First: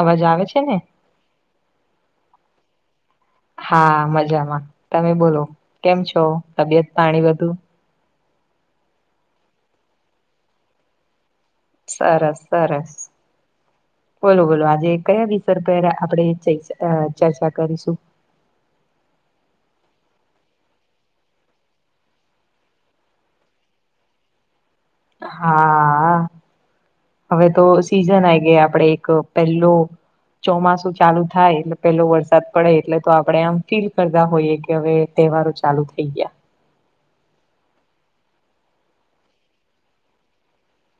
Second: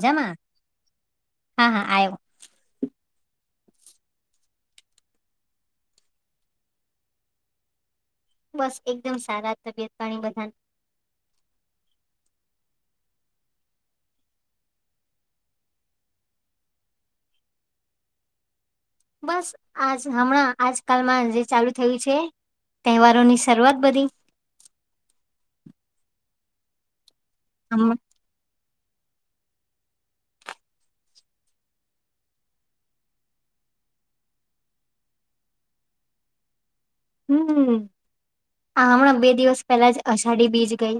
અવાજ આવે છે ને હા હા આવ્યો હા મજામાં તમે બોલો કેમ છો તબિયત પાણી બધું બસ એકદમ સારા તબિયત પાણી બધા. સરસ સરસ. બોલો બોલો આજે કયા વિતર પર આપણે ચર્ચા કરીશું. બસ આજ હમણાં આજ કલમાં જે ચાલુ થયું છે. તહેવારોની શરૂઆત બધી. હા હવે તો હમ સીઝન આ ગયા આપડે એક. પલું. ચોમાસું ચાલુ થાય એટલે પેલો વરસાદ પડે એટલે તો આપણેે આમ ફીલ કરતા હોઈએ કે હવે. તહેવારો ચાલુ થઈ ગયા હમ હમણાં બે દિવસ પહેલા જ અષાઢી બીચ ગઈ.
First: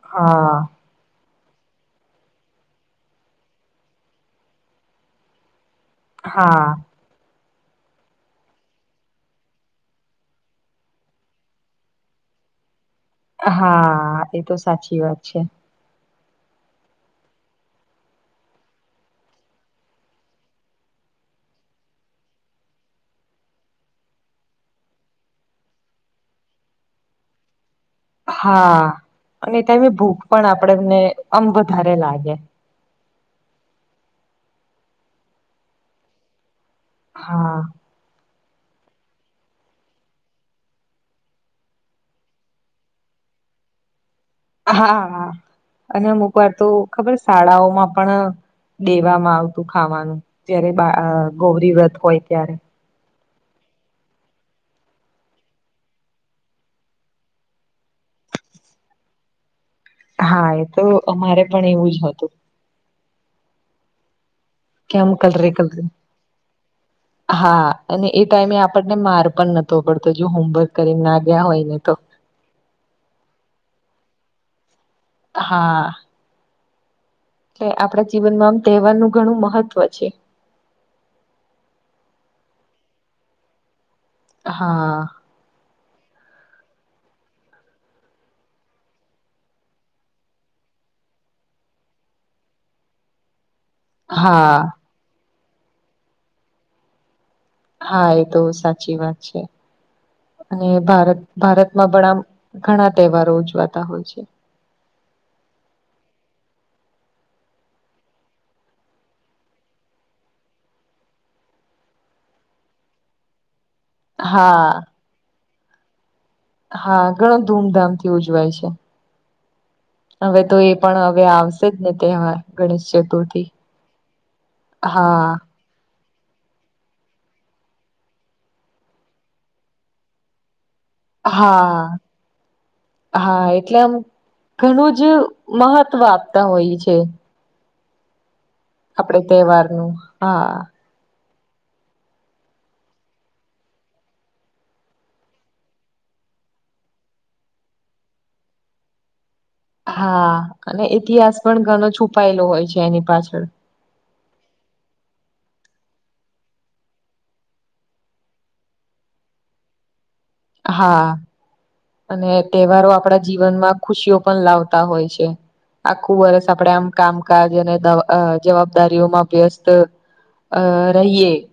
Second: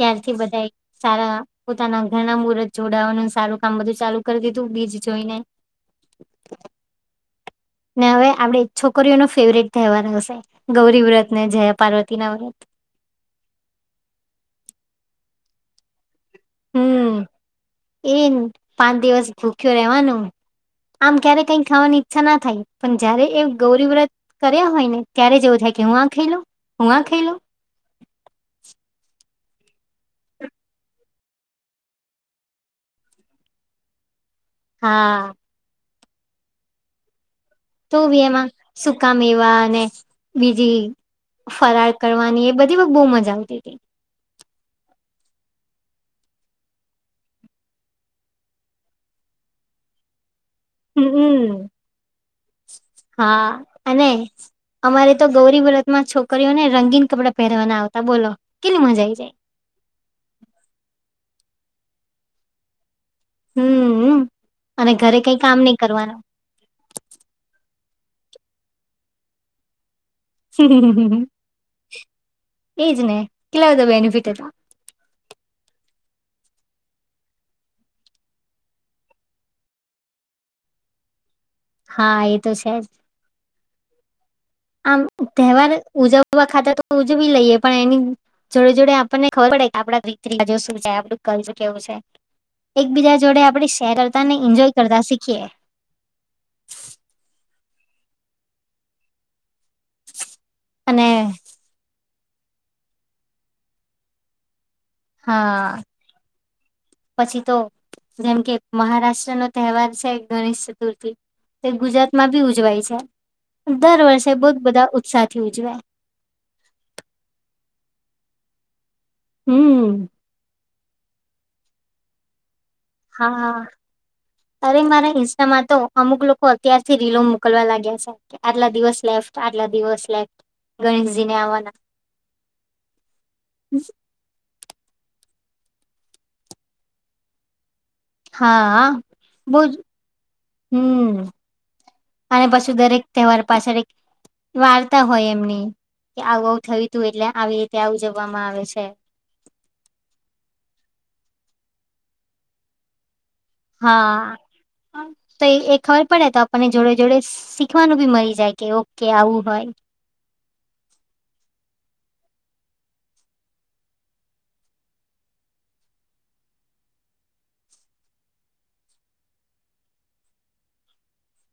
ત્યારથી હા બધા. સારા પોતાના ઘરના મુહર્ત જોડાવાનું સારું કામ બધું ચાલુ કરી દીધું બીજ જોઈને. હા. ને હવે આપણેે છોકરીઓનો ફેવરેટ તહેવાર હશે ગૌરી વ્રત ને જયા પાર્વતી ના વ્રત. હા એ તો સાચી વાત છે. હમ [inaudible] એ પાંચ દિવસ ભૂખ્યો રેવાનું. આમ ક્યારે કઈ ખાવાની ઈચ્છા ના થાય પણ જયારે એ ગૌરી વ્રત. કર્યા હોય ને ત્યારે જ એવું થાય કે હું આ ખાઈલો હું આ ખાઈલો. હા અને તમ ભૂખ પણ આપડને આમ વધારે લાગે. હા. હા. તો બી એમાં સુકા મેવા અને બીજી. ફરાર કરવાની એ બધી બહુ મજા આવતી હતી. હા હા. અને અમુક વાર તો ખબર શાળાઓમાં પણ દેવામાં આવતું ખાવાનું? જયારે બા હમ ગૌરી વ્રત હોય ત્યારે. હા અને. અમારે તો ગૌરી વ્રત માં છોકરીઓને રંગીન કપડા પહેરવાના આવતા બોલો કેટલી મજા આવીઈ જાય. હા એ તો અમારે પણ એવું જ હતું. હમ્મ અ અને કે આમ ઘરે કઈ કલરે કામ નહી કલરે કરવાનું? હા અને એ ટાઈમે આપણને માર પણ નતો પડતો જો હોમવર્ક કરીને ના ગ્યા હોય ને તો. એજ ને, કેટલા બધા બેનિફિટ હતા. હા. એટલે આપણા જીવનમાં આમ તેહવાર નું ઘણું મહત્વ છે. હા એ તો છે જ. હા આમ તેહવાર ઉજાવા ખાતે તો ઉજવી લઈએ પણ એની જોડે જોડે આપણને ખબર પડે કે આપડા રીતિ રિવાજો શું છે, આપડું કલ્ચર કેવું છે. એક બીજા જોડે આપડે શેર કરતા ને હા ઇન્જોય કરતા શીખીએ. હા એ તો સાચી વાત છે અને ભારત ભારતમાં પણ આમ ઘણા તેહવારો ઉજવાતા હોય છે. હા, પછી તો જેમ કે મહારાષ્ટ્ર નો તેહવાર છે ગણેશ ચતુર્થી. તે ગુજરાત માં ભી ઉજવાય છે. દર વર્ષે બૂજ હા બધા ઉત્સાહ થી ઉજવે. હા ઘણો ધૂમધામ થી ઉજવાય છે. હમ્મ. હવે તો એ પણ હવે આવશે જ ને તેહવાર ગણેશ ચ હા અરે મારા હા ઇન્સ્ટામાં તો અમુક લોકો અત્યારથી રીલો મોકલવા લાગ્યા છે કે આટલા દિવસ લેફ્ટ, આટલા દિવસ લેફ્ટ. ગણેશજી ને આવવાના હા, હા એટલે આમ ઘણું જ મહત્વ આપતા હોઈ છે. હા, આપડે બૂજ તહેવારનું હા હમ્મ. અને પાછું દરેક તેહવાર પાછળ એક વાર્તા હોય એમની, કે આવું આવું થયુ તું એટલે આવી રીતે આ ઉજવામાં આવે છે. હા અને ઇતિહાસ પણ ઘણો છુપાયેલો હોય છે એની પાછળ. હા. તો એ એ ખબર પડે તો આપણને જોડે જોડે શીખવાનું બી મરી જાય કે ઓ કે આવું હોય. હા. અને તેહવારો આપણા જીવનમાં ખુશીઓ પણ લાવતા હોય છે. આખું વર્ષ આપડે આમ કામકાજ અને દ અ જવાબદારીઓમાં વ્યસ્ત અ રહીએ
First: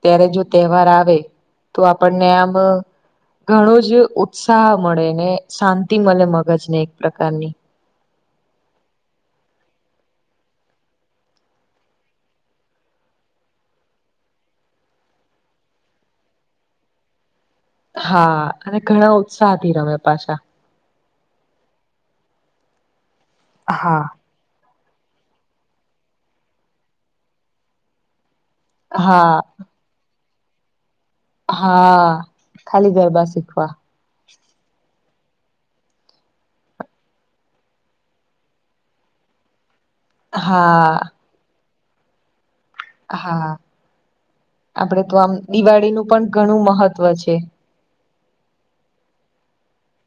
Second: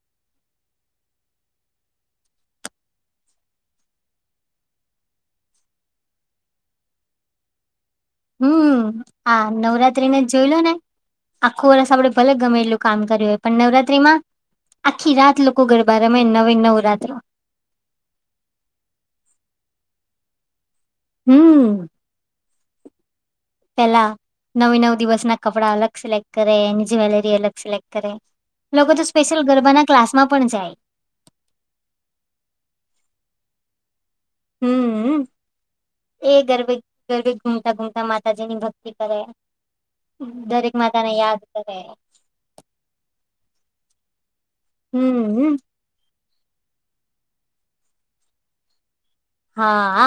ત્યારે જો તેહવાર આવે તો આપણને આમ, ઘણું જ ઉ ઉત્સાહ મળે ને શાંતિ મલે મગજને એક પ્રકારની. હમ્મ આ નવરાત્રીને જ જોઈ લો ને? આખું વરષ આપડે ભલે ગમે એટલું કામ કર્યું હોય પણ નવરાત્રીમાં આખી રાત લોકો ગરબા રમે નવી નવરાત્ર. હા અને ઘણા ઉત્સાહથી રમે પાછા. હમ્મ. હા પેલા, નવે નવ દિવસ ના કપડા અલગ સિલેક્ટ કરે, એની જ્વેલરી અલગ સિલેક્ટ કરે. લોકો તો હા સ્પેશિયલ ગરબાના ક્લાસમાં પણ જાય. હા, ખાલી ગરબા શીખવા. હમ્મઅ, એ ગરબે ગરબે ઘૂમતા ઘૂમતા માતાજી ની ભક્તિ કરે. દરેક હા માતા ને યાદ કરે. હા આપડે તો આમ હમ્મ. દિવાળીનું પણ ઘણું મહત્વ છે. હાઆ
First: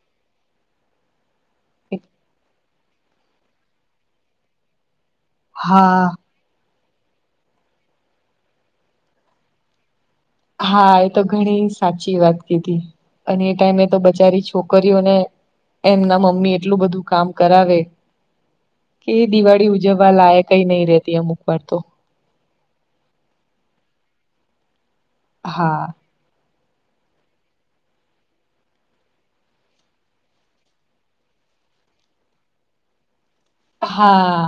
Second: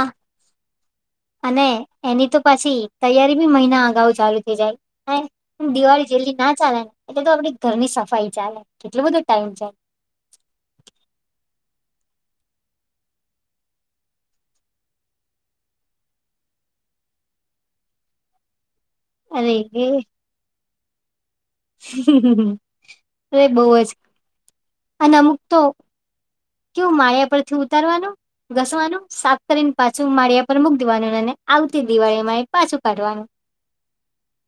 અને એની તો પાસી તૈયારી બી મહિના અગાઉ ચાલુ થઈ જાય. અને હા દિવાળી જેટલી ના ચાલે ને એટલે તો આપડી ઘરની સફાઈ ચાલે, કેટલો બધો ટાઈમ જાય! હા એ તો ઘણી સાચી વાત કીધી. અને એ ટાઈમે તો બચારી છોકરીઓને એમના મમ્મી એટલું બધું કામ કરાવે. કે એ અરે દિવાળી રે ઉજવા લાયકય નહી રેતી અમુક વાર તો. અરે બઉ જ અને અમુક તો હા કેવું માળિયા પરથી ઉતારવાનું. ઘસવાનું, સાફ કરીને પાછું માળિયા પર મૂક દેવાનું અને આવતી દિવાળીમાં એ પાછું કાઢવાનું. હા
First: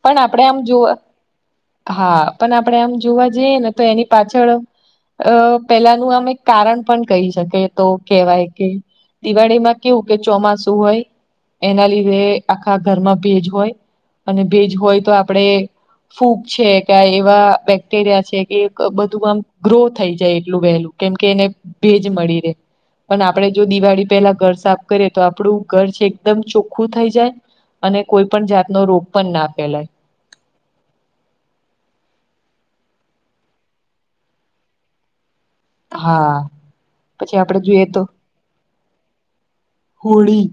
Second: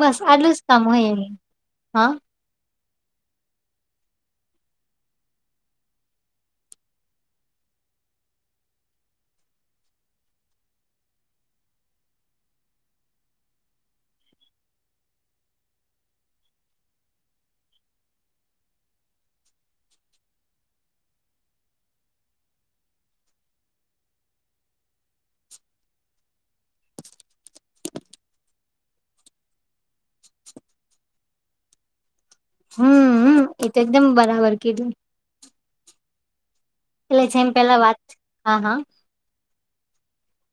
બસ પણ આપડે આટલું આમ જ કામ જોવા હોય એ હા પન આપડે આમ જોવા જઈએ ને તો એની પાછળ અ પેલાનું આમ એક કારણ પણ કહી શકે તો કેહેવાય કે દિવાળીમાં કેવું કે ચોમાસું હોય. એના લીધે આખા ઘરમાં ભેજ હોય અને ભેજ હોય તો આપણેે ફૂગ છે કે એવા બેક્ટેરિયા છે કે એક બધું આમ ગ્રો થઈ જાય એટલું વહેલું. કેમ કે એને ભેજ મળી રે. પણ આપડે જો દિવાળી પેલા ઘર સાફ કરીએ તો આપડું ઘર છે એકદમ ચોખ્ખું થઈ જાય. અને કોઈ પણ જાતનો રોગ પણ ના ફેલાય. હમ એ તો એકદમ બરાબર કીધું. હા એટલે પછી જેમ આપડે પેલા જોઈએ વાત તો હા હા હોળી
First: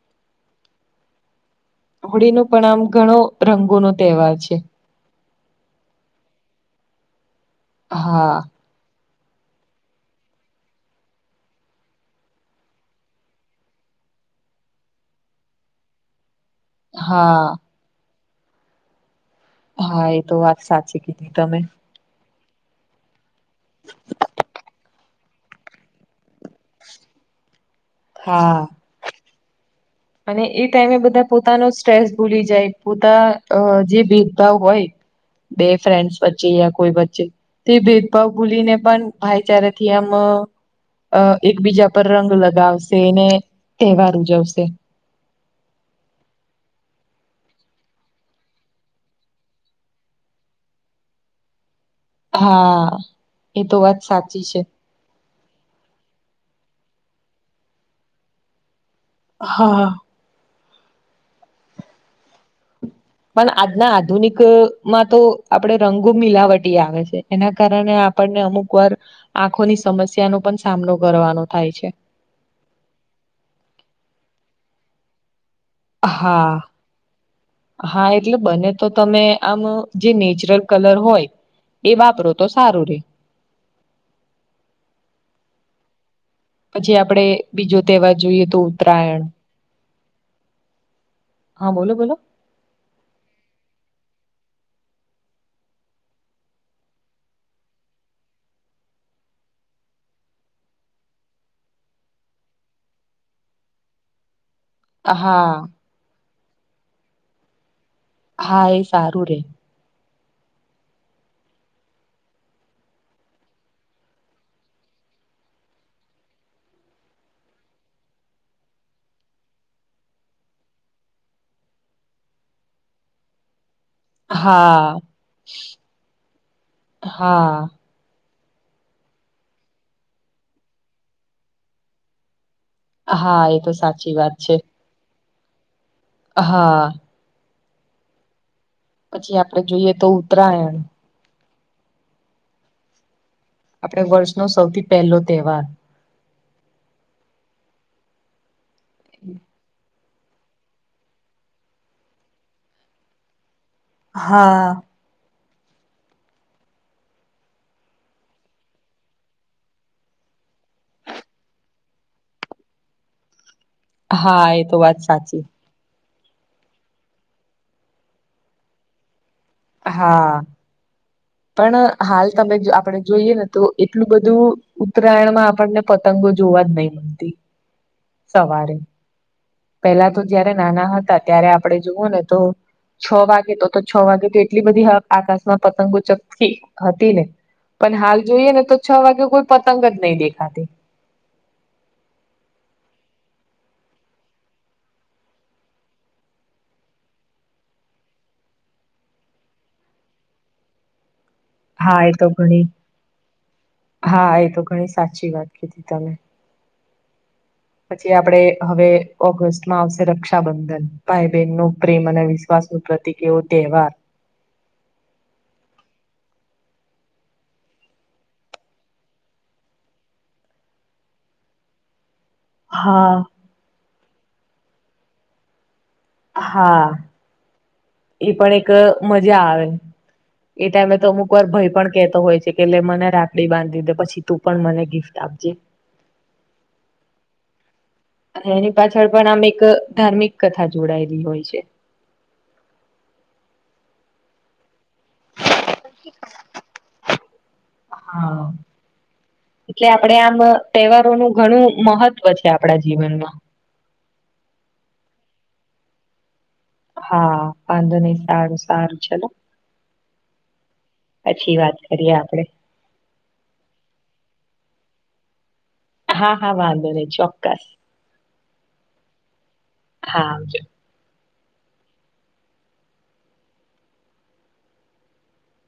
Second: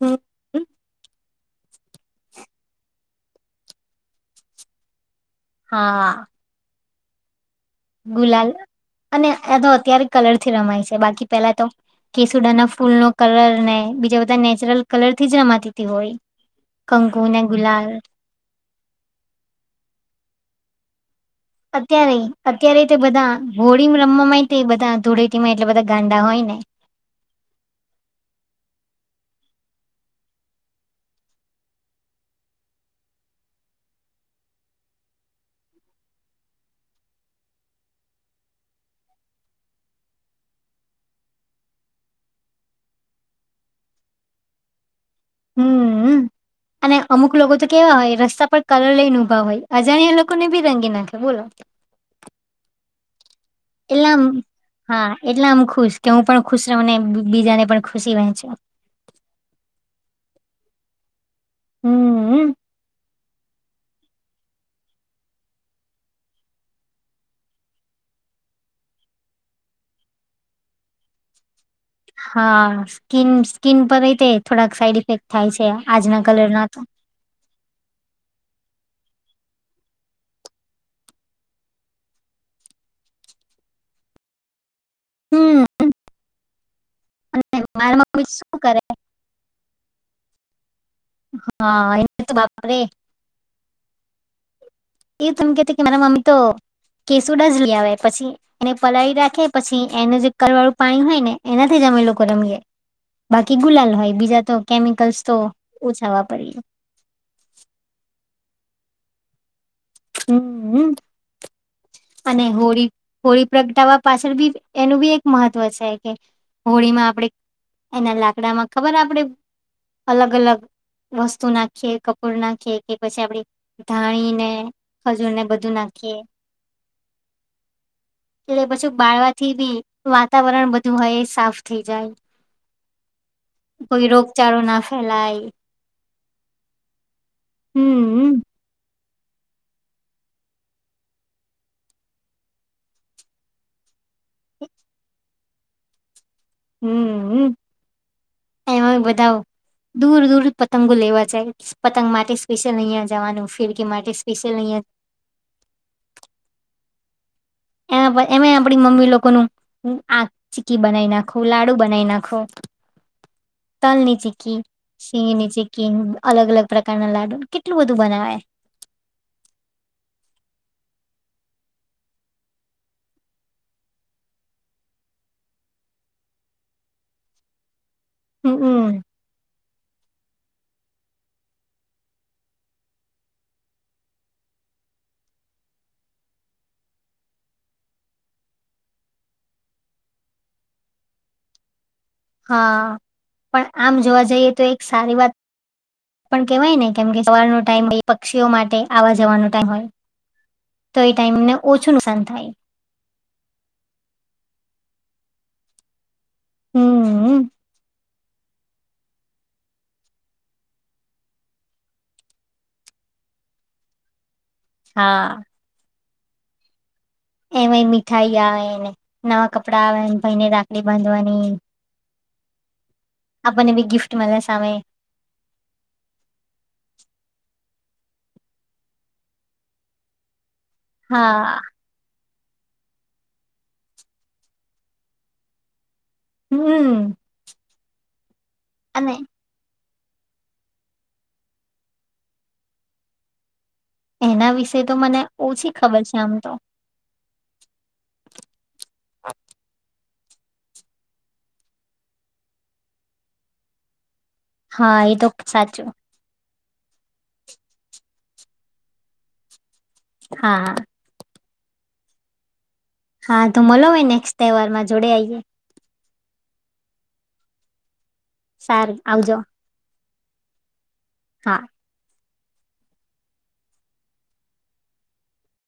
હમ હમ હોળીનો પણ આમ ઘણો રંગોનો તહેવાર છે. હા હા ગુલાલ અને આ તો અત્યારે કલરથી રમાય સે બાકી પેલા તો કેસુડાના ફૂલનો કલરને બીજા બધા નેચરલ કલર થી જ રમાતી તી હોળી. કંકુ ને હા ગુલાલ હા એ તો વાત સાચી કીધી તમે. અત્યારે અત્યારે તે બધા હોળી રમવા માંય તે બધા ધૂળેટીમાં એટલા બધા ગાંડા હોય ને. હા અને એ ટાઈમે બધા પોતાનો સ્ટ્રેસ ભૂલી જાય પોતા અ જે ભેદભાવ હોય. બે ફ્રેન્ડ્સ વચ્ચે યા કોઈ વચ્ચે તે ભેદભાવ ભૂલી ને પન ભાઈચારાથી આમ અ એકબીજા પર રંગ લગાવશે ને, તહેવાર ઉજવશે. હમ હમ અને અમુક લોકો તો કેવા હોય રસ્તા પર કલર લઈ ને ઉભા હોય અજાણ્યા લોકોને બી રંગી નાખે બોલો. હા એ તો વાત એટલે આમ સાચી છે હા એટલે આમ ખુશ કે હું પણ ખુશ રહું ને બીજા ને પણ ખુશી વહેંચું. હા હમ હમ પણ આજના આધુનિકમાં તો આપડે રંગો મિલાવટી આવે છે. એના કારણે આપણને અમુક વાર આંખોની સમસ્યાનો પણ સામનો કરવાનો થાય છે. હા સ્કીન સ્કીન પરે તે થોડાક સાઈડ ઇફેક્ટ થાય સે. હા હા એટલે બને તો તમે આમ જે નેચરલ કલર હોય. એ વાપરો તો સારું રે. હમ અમ પછી આપણે બીજો તહેવાર મમ્મી જોઈએ તો શું કરે ઉત્તરાયણ બોલો હા એ બોલો તો બાપ રે! ઈ તમ કેતી કે મારા મમ્મી તો કેસુડા જ લઈ આવે પછી એને પલાળી રાખે પછી એનું જે કરળ વાળું પાણી હોય ને એનાથી જ અમે લોકો રમીએ. બાકી ગુલાલ હોય બીજા તો કેમિકલ્સ તો હા ઓછા વાપરીએ. હા એ સારું રે. હમ અમ અને હોળી હોળી પ્રગટાવા પાછળ બી એનું બી એક મહત્વ છે કે હોળીમાં આપણેે એના લાકડામાં ખબર આપડે અલગ અલગ વસ્તુ નાખીએ કપૂર નાખીએ કે પછી આપડી ધાણી ને હા ખજૂર ને બધું નાખીએ. હા એટલે પછી બાળવાથી બી વાતાવરણ બધું હોય એ સાફ થઈ જાય. હા એ તો સાચી વાત છે. ખેલાઈ હા હમમમ પછી આપણે જોઈએ તો ઉત્તરાયણ આપડે વર્ષનો સૌથી પેલો તહેવાર. હમ હમ એમાં બધા. દૂર દૂર પતંગો લેવા જાય પતંગ માટે સ્પેશિયલ અહિયાં જાવાનું. ફિરકી માટે સ્પેશિયલ હા અહિયાં એના એમે આપણી મમ્મી લોકોનું આ ચીકી બનાઈ નાખો, લાડુ બનાઈ નાખો. તલની હા ચીકી, એ તો વાત સાચી શીંગની ચીકી અલગ અલગ પ્રકારના લાડુ કેટલું બધું બનાવે. હા પણ હાલ તમે જો આપણેે જોઈએ ને તો એટલું બધું ઉત્તરાયણમાં આપણને પતંગો જોવા જ નહીં મલતી સવારે. હમ પેલા તો જયારે નાના હતા ત્યારે આપણે જુઓ ને તો છ વાગે તો તો છ વાગે તો એટલી બધી આકાશમાં પતંગો ચગતી હતી ને. પણ હાલ જોઈએ ને તો છ વાગે કોઈ પતંગ જ નહીં દેખાતી. હા પણ આમ જોવા જઈએ તો એક સારી વાત. પણ કેવાય ને કેમ કે સવાર ન ટાઈમ હોય પક્ષીઓ માટે આવા જવાનો ટાઈમ હોય. તોઈ ટાઈમ ને. હા એ તો ઘણી હા એતો ઘણી સાચી વાત કીધી તમે. હમ. પછી આપ હવે ઓગસ્ટમાં આવશે રક્ષાબંધન ભાઈ બહેન નું પ્રેમ અને. [unintelligible] પ્રતિક એવો તહેવાર. હા. એમાંય મીઠાઈ આવેને નવા કપડાં આવેને ભાઈને રાખડી બાંધવાની. હા. આપને બી ગિફ્ટ મળ્યા સામે. હા. એ પણ એક મજા આવે એ ટાઈમે તો અમુક વાર હા ભય પણ કેહેતો હોય છે. એટલે મને રાપડી બાંધી દે પછી તું પણ મને ગિફ્ટ આપજે. હમ. એની પાછળ અને પણ આમ એક ધાર્મિક કથા જોડાયેલી હોય છે. એના વિશે તો મને ઓછી. ખબર છે આમ તો. હા. એટલે આપે આમ તહેવારોનું ઘણું મહત્વ છે આપણા જીવનમાં. હા એ તો સાચું. હા વાંધો નહી સારું સારું ચલો. હા હા. અચછી વાત કરીએ આપડે. હા તો મલો હોય નેક્સ્ટ તહેવાર માં જોડે આઈએ. હા હા વાંધો નહી ચોક્કસ. સારુ આવજો. હા આવજો હા.